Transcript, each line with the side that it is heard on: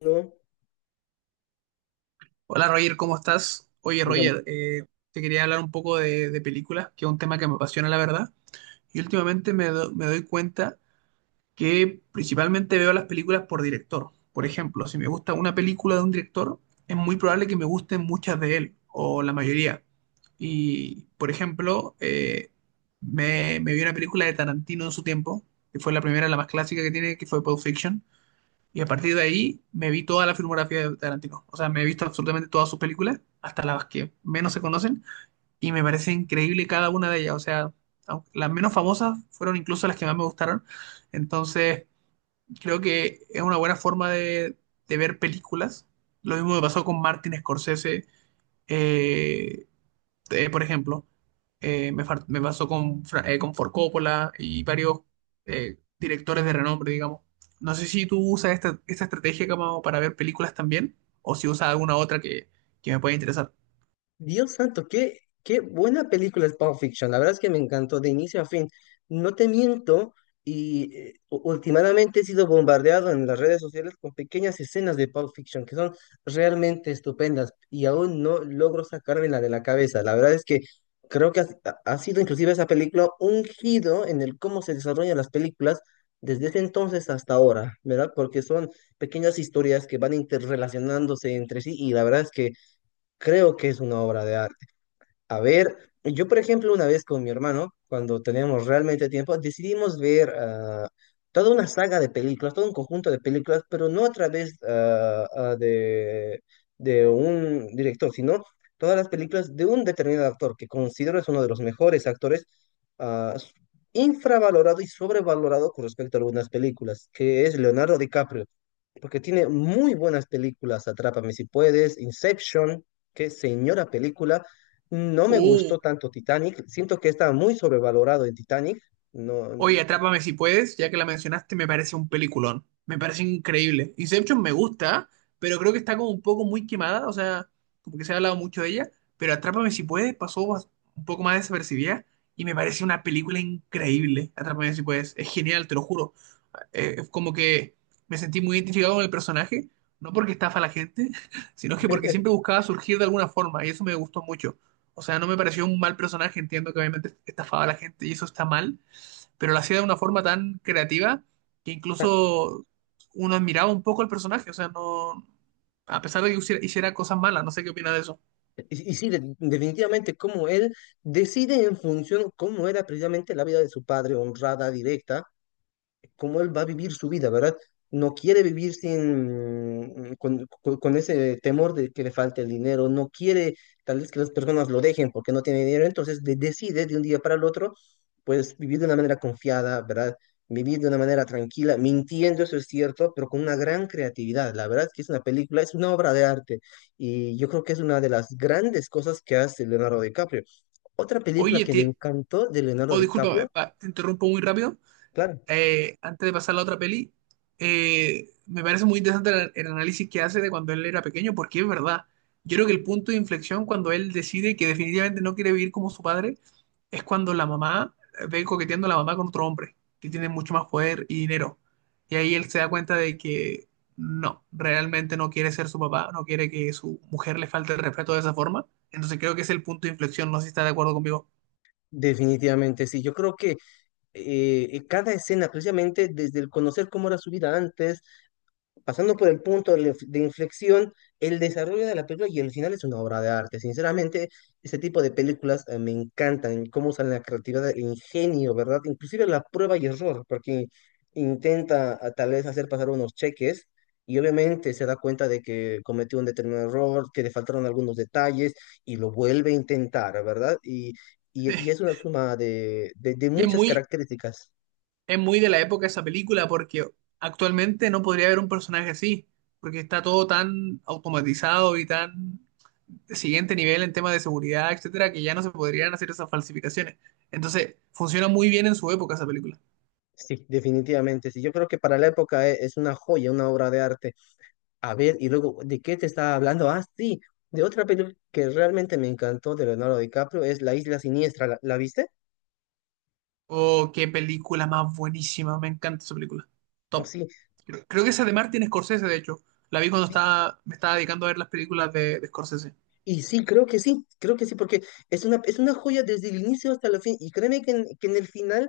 left: No,
right: Hola Roger, ¿cómo estás? Oye
left: digamos,
right: Roger, te quería hablar un poco de películas, que es un tema que me apasiona la verdad. Y últimamente me doy cuenta que principalmente veo las películas por director. Por ejemplo, si me gusta una película de un director, es muy probable que me gusten muchas de él, o la mayoría. Y, por ejemplo, me vi una película de Tarantino en su tiempo, que fue la primera, la más clásica que tiene, que fue Pulp Fiction, y a partir de ahí me vi toda la filmografía de Tarantino. O sea, me he visto absolutamente todas sus películas, hasta las que menos se conocen, y me parece increíble cada una de ellas. O sea, las menos famosas fueron incluso las que más me gustaron. Entonces, creo que es una buena forma de ver películas. Lo mismo me pasó con Martin Scorsese. Eh, por ejemplo, me pasó con Ford Coppola y varios directores de renombre, digamos. No sé si tú usas esta estrategia como para ver películas también, o si usas alguna otra que me pueda interesar.
left: Dios santo, qué, qué buena película es Pulp Fiction. La verdad es que me encantó de inicio a fin. No te miento, y últimamente he sido bombardeado en las redes sociales con pequeñas escenas de Pulp Fiction que son realmente estupendas y aún no logro sacármela de la cabeza. La verdad es que creo que ha sido inclusive esa película un giro en el cómo se desarrollan las películas desde ese entonces hasta ahora, ¿verdad? Porque son pequeñas historias que van interrelacionándose entre sí y la verdad es que creo que es una obra de arte. A ver, yo por ejemplo una vez con mi hermano, cuando teníamos realmente tiempo, decidimos ver toda una saga de películas, todo un conjunto de películas, pero no a través de un director, sino todas las películas de un determinado actor que considero es uno de los mejores actores, ah, s- infravalorado y sobrevalorado con respecto a algunas películas, que es Leonardo DiCaprio porque tiene muy buenas películas, Atrápame si puedes, Inception, qué señora película. No me gustó tanto Titanic, siento que está muy sobrevalorado en Titanic. No,
right: Oye,
left: n-
right: Atrápame si puedes, ya que la mencionaste, me parece un peliculón. Me parece increíble. Inception me gusta, pero creo que está como un poco muy quemada, o sea, como que se ha hablado mucho de ella, pero Atrápame si puedes pasó un poco más desapercibida y me parece una película increíble. Atrápame si puedes, es genial, te lo juro. Es como que me sentí muy identificado con el personaje, no porque estafa a la gente, sino que porque siempre buscaba surgir de alguna forma y eso me gustó mucho. O sea, no me pareció un mal personaje, entiendo que obviamente estafaba a la gente y eso está mal, pero lo hacía de una forma tan creativa que incluso uno admiraba un poco al personaje, o sea, no, a pesar de que hiciera cosas malas, no sé qué opina de eso.
left: Y sí, definitivamente como él decide en función cómo era precisamente la vida de su padre, honrada, directa cómo él va a vivir su vida, ¿verdad? No quiere vivir sin, con ese temor de que le falte el dinero, no quiere tal vez que las personas lo dejen porque no tiene dinero, entonces decide de un día para el otro, pues vivir de una manera confiada, ¿verdad? Vivir de una manera tranquila, mintiendo, eso es cierto, pero con una gran creatividad. La verdad es que es una película, es una obra de arte y yo creo que es una de las grandes cosas que hace Leonardo DiCaprio. Otra película
right: Oye,
left: que me
right: te,
left: encantó de Leonardo
right: oh, discúlpame,
left: DiCaprio,
right: te interrumpo muy rápido,
left: claro,
right: antes de pasar a la otra peli, me parece muy interesante el análisis que hace de cuando él era pequeño, porque es verdad. Yo creo que el punto de inflexión cuando él decide que definitivamente no quiere vivir como su padre es cuando la mamá ve coqueteando a la mamá con otro hombre que tiene mucho más poder y dinero. Y ahí él se da cuenta de que no, realmente no quiere ser su papá, no quiere que su mujer le falte el respeto de esa forma. Entonces creo que es el punto de inflexión, no sé si está de acuerdo conmigo.
left: definitivamente sí, yo creo que cada escena, precisamente desde el conocer cómo era su vida antes, pasando por el punto de, de inflexión, el desarrollo de la película y el final es una obra de arte. Sinceramente, este tipo de películas me encantan, cómo usan la creatividad, el ingenio, ¿verdad? Inclusive la prueba y error, porque intenta a, tal vez hacer pasar unos cheques. Y obviamente se da cuenta de que cometió un determinado error, que le faltaron algunos detalles y lo vuelve a intentar, ¿verdad? Y es una suma de
right: Y es
left: muchas
right: muy,
left: características.
right: Es muy de la época esa película porque actualmente no podría haber un personaje así, porque está todo tan automatizado y tan de siguiente nivel en temas de seguridad, etcétera, que ya no se podrían hacer esas falsificaciones. Entonces, funciona muy bien en su época esa película.
left: Sí, definitivamente, sí. Yo creo que para la época es una joya, una obra de arte. A ver, y luego, ¿de qué te estaba hablando? Ah, sí, de otra película que realmente me encantó de Leonardo DiCaprio, es La Isla Siniestra. La viste?
right: Oh, qué película más buenísima, me encanta esa película.
left: Oh,
right: Top.
left: sí,
right: Creo que esa de Martin Scorsese, de hecho. La vi cuando
left: sí.
right: me estaba dedicando a ver las películas de Scorsese.
left: Y sí, creo que sí, creo que sí, porque es una joya desde el inicio hasta el fin. Y créeme que que en el final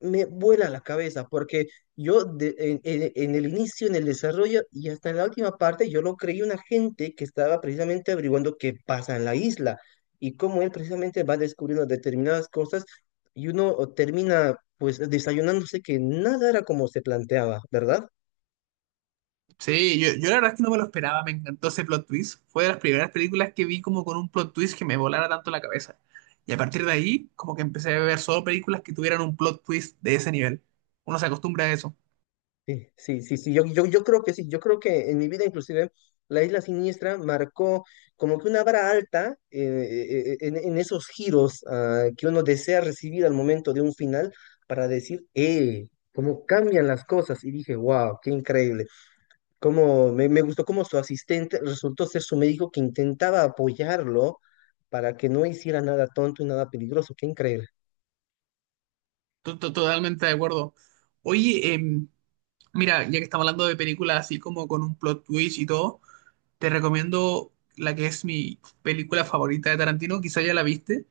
left: me vuela la cabeza porque yo en el inicio, en el desarrollo y hasta en la última parte, yo lo creí un agente que estaba precisamente averiguando qué pasa en la isla y cómo él precisamente va descubriendo determinadas cosas y uno termina pues desayunándose que nada era como se planteaba, ¿verdad?
right: Sí, yo la verdad es que no me lo esperaba, me encantó ese plot twist. Fue de las primeras películas que vi como con un plot twist que me volara tanto la cabeza. Y a partir de ahí, como que empecé a ver solo películas que tuvieran un plot twist de ese nivel. Uno se acostumbra a eso.
left: Sí, sí, sí, sí, yo creo que sí, yo creo que en mi vida inclusive la Isla Siniestra marcó como que una vara alta en esos giros que uno desea recibir al momento de un final para decir, ¡eh! Cómo cambian las cosas. Y dije, wow, qué increíble. Cómo, me gustó cómo su asistente resultó ser su médico que intentaba apoyarlo para que no hiciera nada tonto y nada peligroso. Qué increíble.
right: Totalmente de acuerdo. Oye, mira, ya que estamos hablando de películas así como con un plot twist y todo, te recomiendo la que es mi película favorita de Tarantino, quizá ya la viste,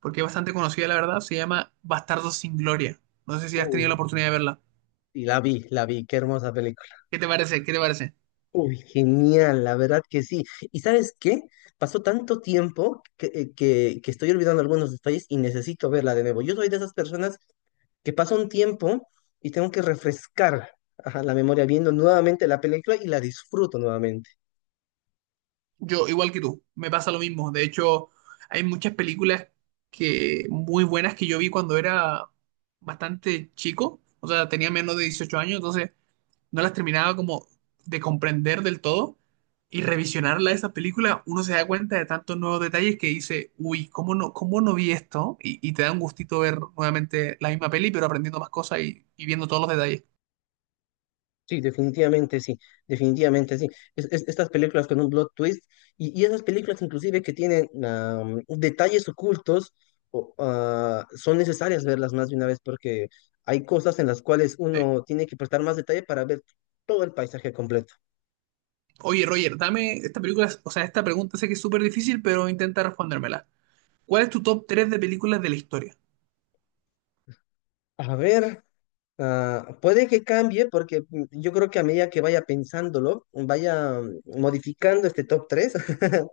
right: porque es bastante conocida, la verdad. Se llama Bastardos sin Gloria. No sé si has tenido la
left: Uy,
right: oportunidad de verla.
left: y la vi, qué hermosa película.
right: ¿Qué te parece? ¿Qué te parece?
left: Uy, genial, la verdad que sí. ¿Y sabes qué? Pasó tanto tiempo que, que estoy olvidando algunos detalles y necesito verla de nuevo. Yo soy de esas personas que pasa un tiempo y tengo que refrescar ajá, la memoria viendo nuevamente la película y la disfruto nuevamente.
right: Yo, igual que tú, me pasa lo mismo. De hecho, hay muchas películas que muy buenas que yo vi cuando era bastante chico, o sea, tenía menos de 18 años, entonces no las terminaba como de comprender del todo. Y revisionarla esa película, uno se da cuenta de tantos nuevos detalles que dice, uy, ¿cómo no vi esto? Y te da un gustito ver nuevamente la misma peli, pero aprendiendo más cosas y viendo todos los detalles.
left: Sí, definitivamente sí, definitivamente sí. Estas películas con un plot twist y esas películas inclusive que tienen detalles ocultos o, ah, son necesarias verlas más de una vez porque hay cosas en las cuales
right: Sí.
left: uno tiene que prestar más detalle para ver todo el paisaje completo.
right: Oye, Roger, dame esta película, o sea, esta pregunta sé que es súper difícil, pero intenta respondérmela. ¿Cuál es tu top 3 de películas de la historia?
left: A ver, ah, puede que cambie porque yo creo que a medida que vaya pensándolo, vaya modificando este top 3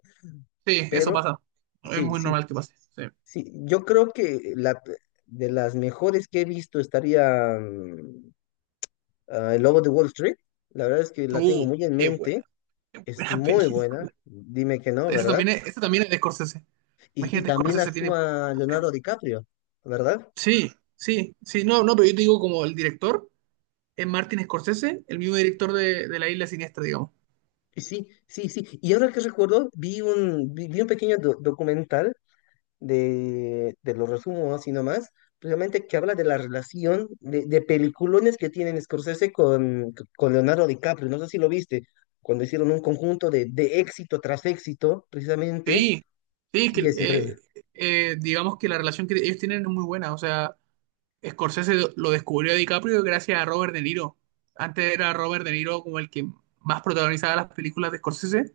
right: Sí, eso
left: pero
right: pasa. Es
left: sí,
right: muy
left: sí.
right: normal que pase. Sí.
left: Sí, yo creo que la, de las mejores que he visto estaría El Lobo de Wall Street. La verdad es que la tengo
right: Uh,
left: muy en
right: qué buena,
left: mente. Es
right: buena
left: muy buena.
right: película.
left: Dime que no, ¿verdad?
right: Eso también es de Scorsese.
left: Y
right: Imagínate,
left: también
right: Scorsese tiene.
left: actúa Leonardo DiCaprio, ¿verdad?
right: Sí, sí, sí, no, no, pero yo te digo como el director es Martin Scorsese, el mismo director de La Isla Siniestra, digamos.
left: Sí, sí, sí. Y ahora que recuerdo, vi un pequeño documental de los resumo así nomás, precisamente que habla de la relación de peliculones que tienen Scorsese con Leonardo DiCaprio, no sé si lo viste, cuando hicieron un conjunto de éxito tras éxito, precisamente,
right: Sí, sí,
left: sí, es increíble.
right: digamos que la relación que ellos tienen es muy buena, o sea, Scorsese lo descubrió a DiCaprio gracias a Robert De Niro. Antes era Robert De Niro como el que más protagonizaba las películas de Scorsese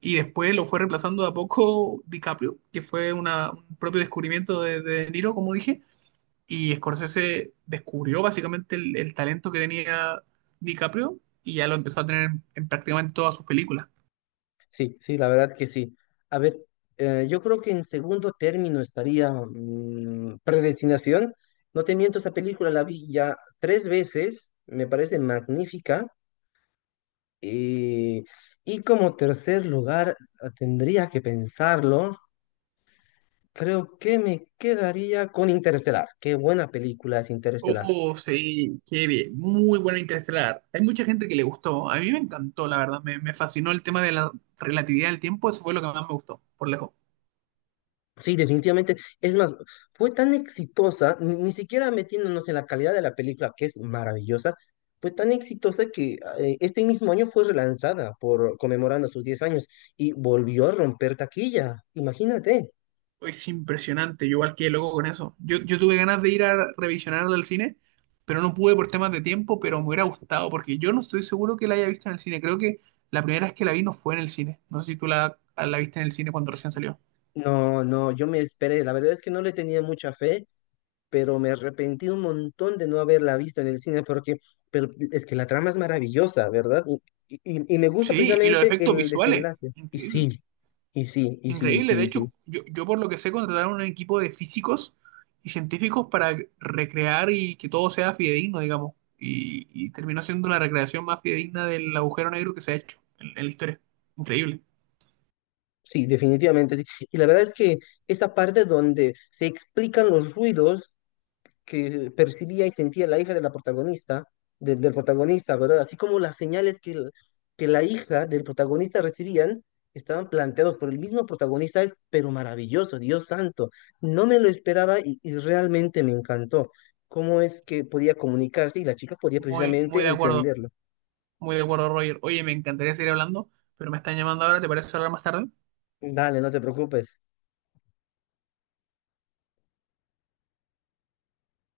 right: y después lo fue reemplazando de a poco DiCaprio, que fue un propio descubrimiento de De Niro, como dije, y Scorsese descubrió básicamente el talento que tenía DiCaprio y ya lo empezó a tener en prácticamente todas sus películas.
left: Sí, sí, la verdad que sí. A ver, yo creo que en segundo término estaría Predestinación. No te miento, esa película la vi ya 3 veces, me parece magnífica. Y, y como tercer lugar, ah, tendría que pensarlo. Creo que me quedaría con Interestelar. Qué buena película es Interestelar.
right: Oh, sí, qué bien. Muy buena Interestelar. Hay mucha gente que le gustó. A mí me encantó, la verdad. Me fascinó el tema de la relatividad del tiempo. Eso fue lo que más me gustó, por lejos.
left: Sí, definitivamente. Es más, fue tan exitosa, ni siquiera metiéndonos en la calidad de la película, que es maravillosa, fue tan exitosa que este mismo año fue relanzada por conmemorando sus 10 años y volvió a romper taquilla. Imagínate.
right: Es impresionante. Yo igual quedé loco con eso. Yo tuve ganas de ir a revisionarla al cine, pero no pude por temas de tiempo, pero me hubiera gustado porque yo no estoy seguro que la haya visto en el cine. Creo que la primera vez que la vi no fue en el cine. No sé si tú la viste en el cine cuando recién salió.
left: No, no, yo me esperé. La verdad es que no le tenía mucha fe. Pero me arrepentí un montón de no haberla visto en el cine porque pero es que la trama es maravillosa, ¿verdad? Y me gusta
right: Sí, y los
left: precisamente
right: efectos
left: el
right: visuales.
left: desenlace. Y
right: Increíble.
left: sí, y sí, y sí,
right: Increíble, de
left: sí,
right: hecho,
left: sí.
right: yo por lo que sé contrataron un equipo de físicos y científicos para recrear y que todo sea fidedigno, digamos. Y terminó siendo la recreación más fidedigna del agujero negro que se ha hecho en la historia. Increíble.
left: Sí, definitivamente sí. Y la verdad es que esa parte donde se explican los ruidos que percibía y sentía la hija de la protagonista, del protagonista, ¿verdad? Así como las señales que, que la hija del protagonista recibían estaban planteados por el mismo protagonista, es pero maravilloso, Dios santo. No me lo esperaba y realmente me encantó cómo es que podía comunicarse y la chica podía
right: Muy,
left: precisamente entenderlo.
right: muy de acuerdo, Roger. Oye, me encantaría seguir hablando, pero me están llamando ahora, ¿te parece hablar más tarde?
left: Dale, no te preocupes.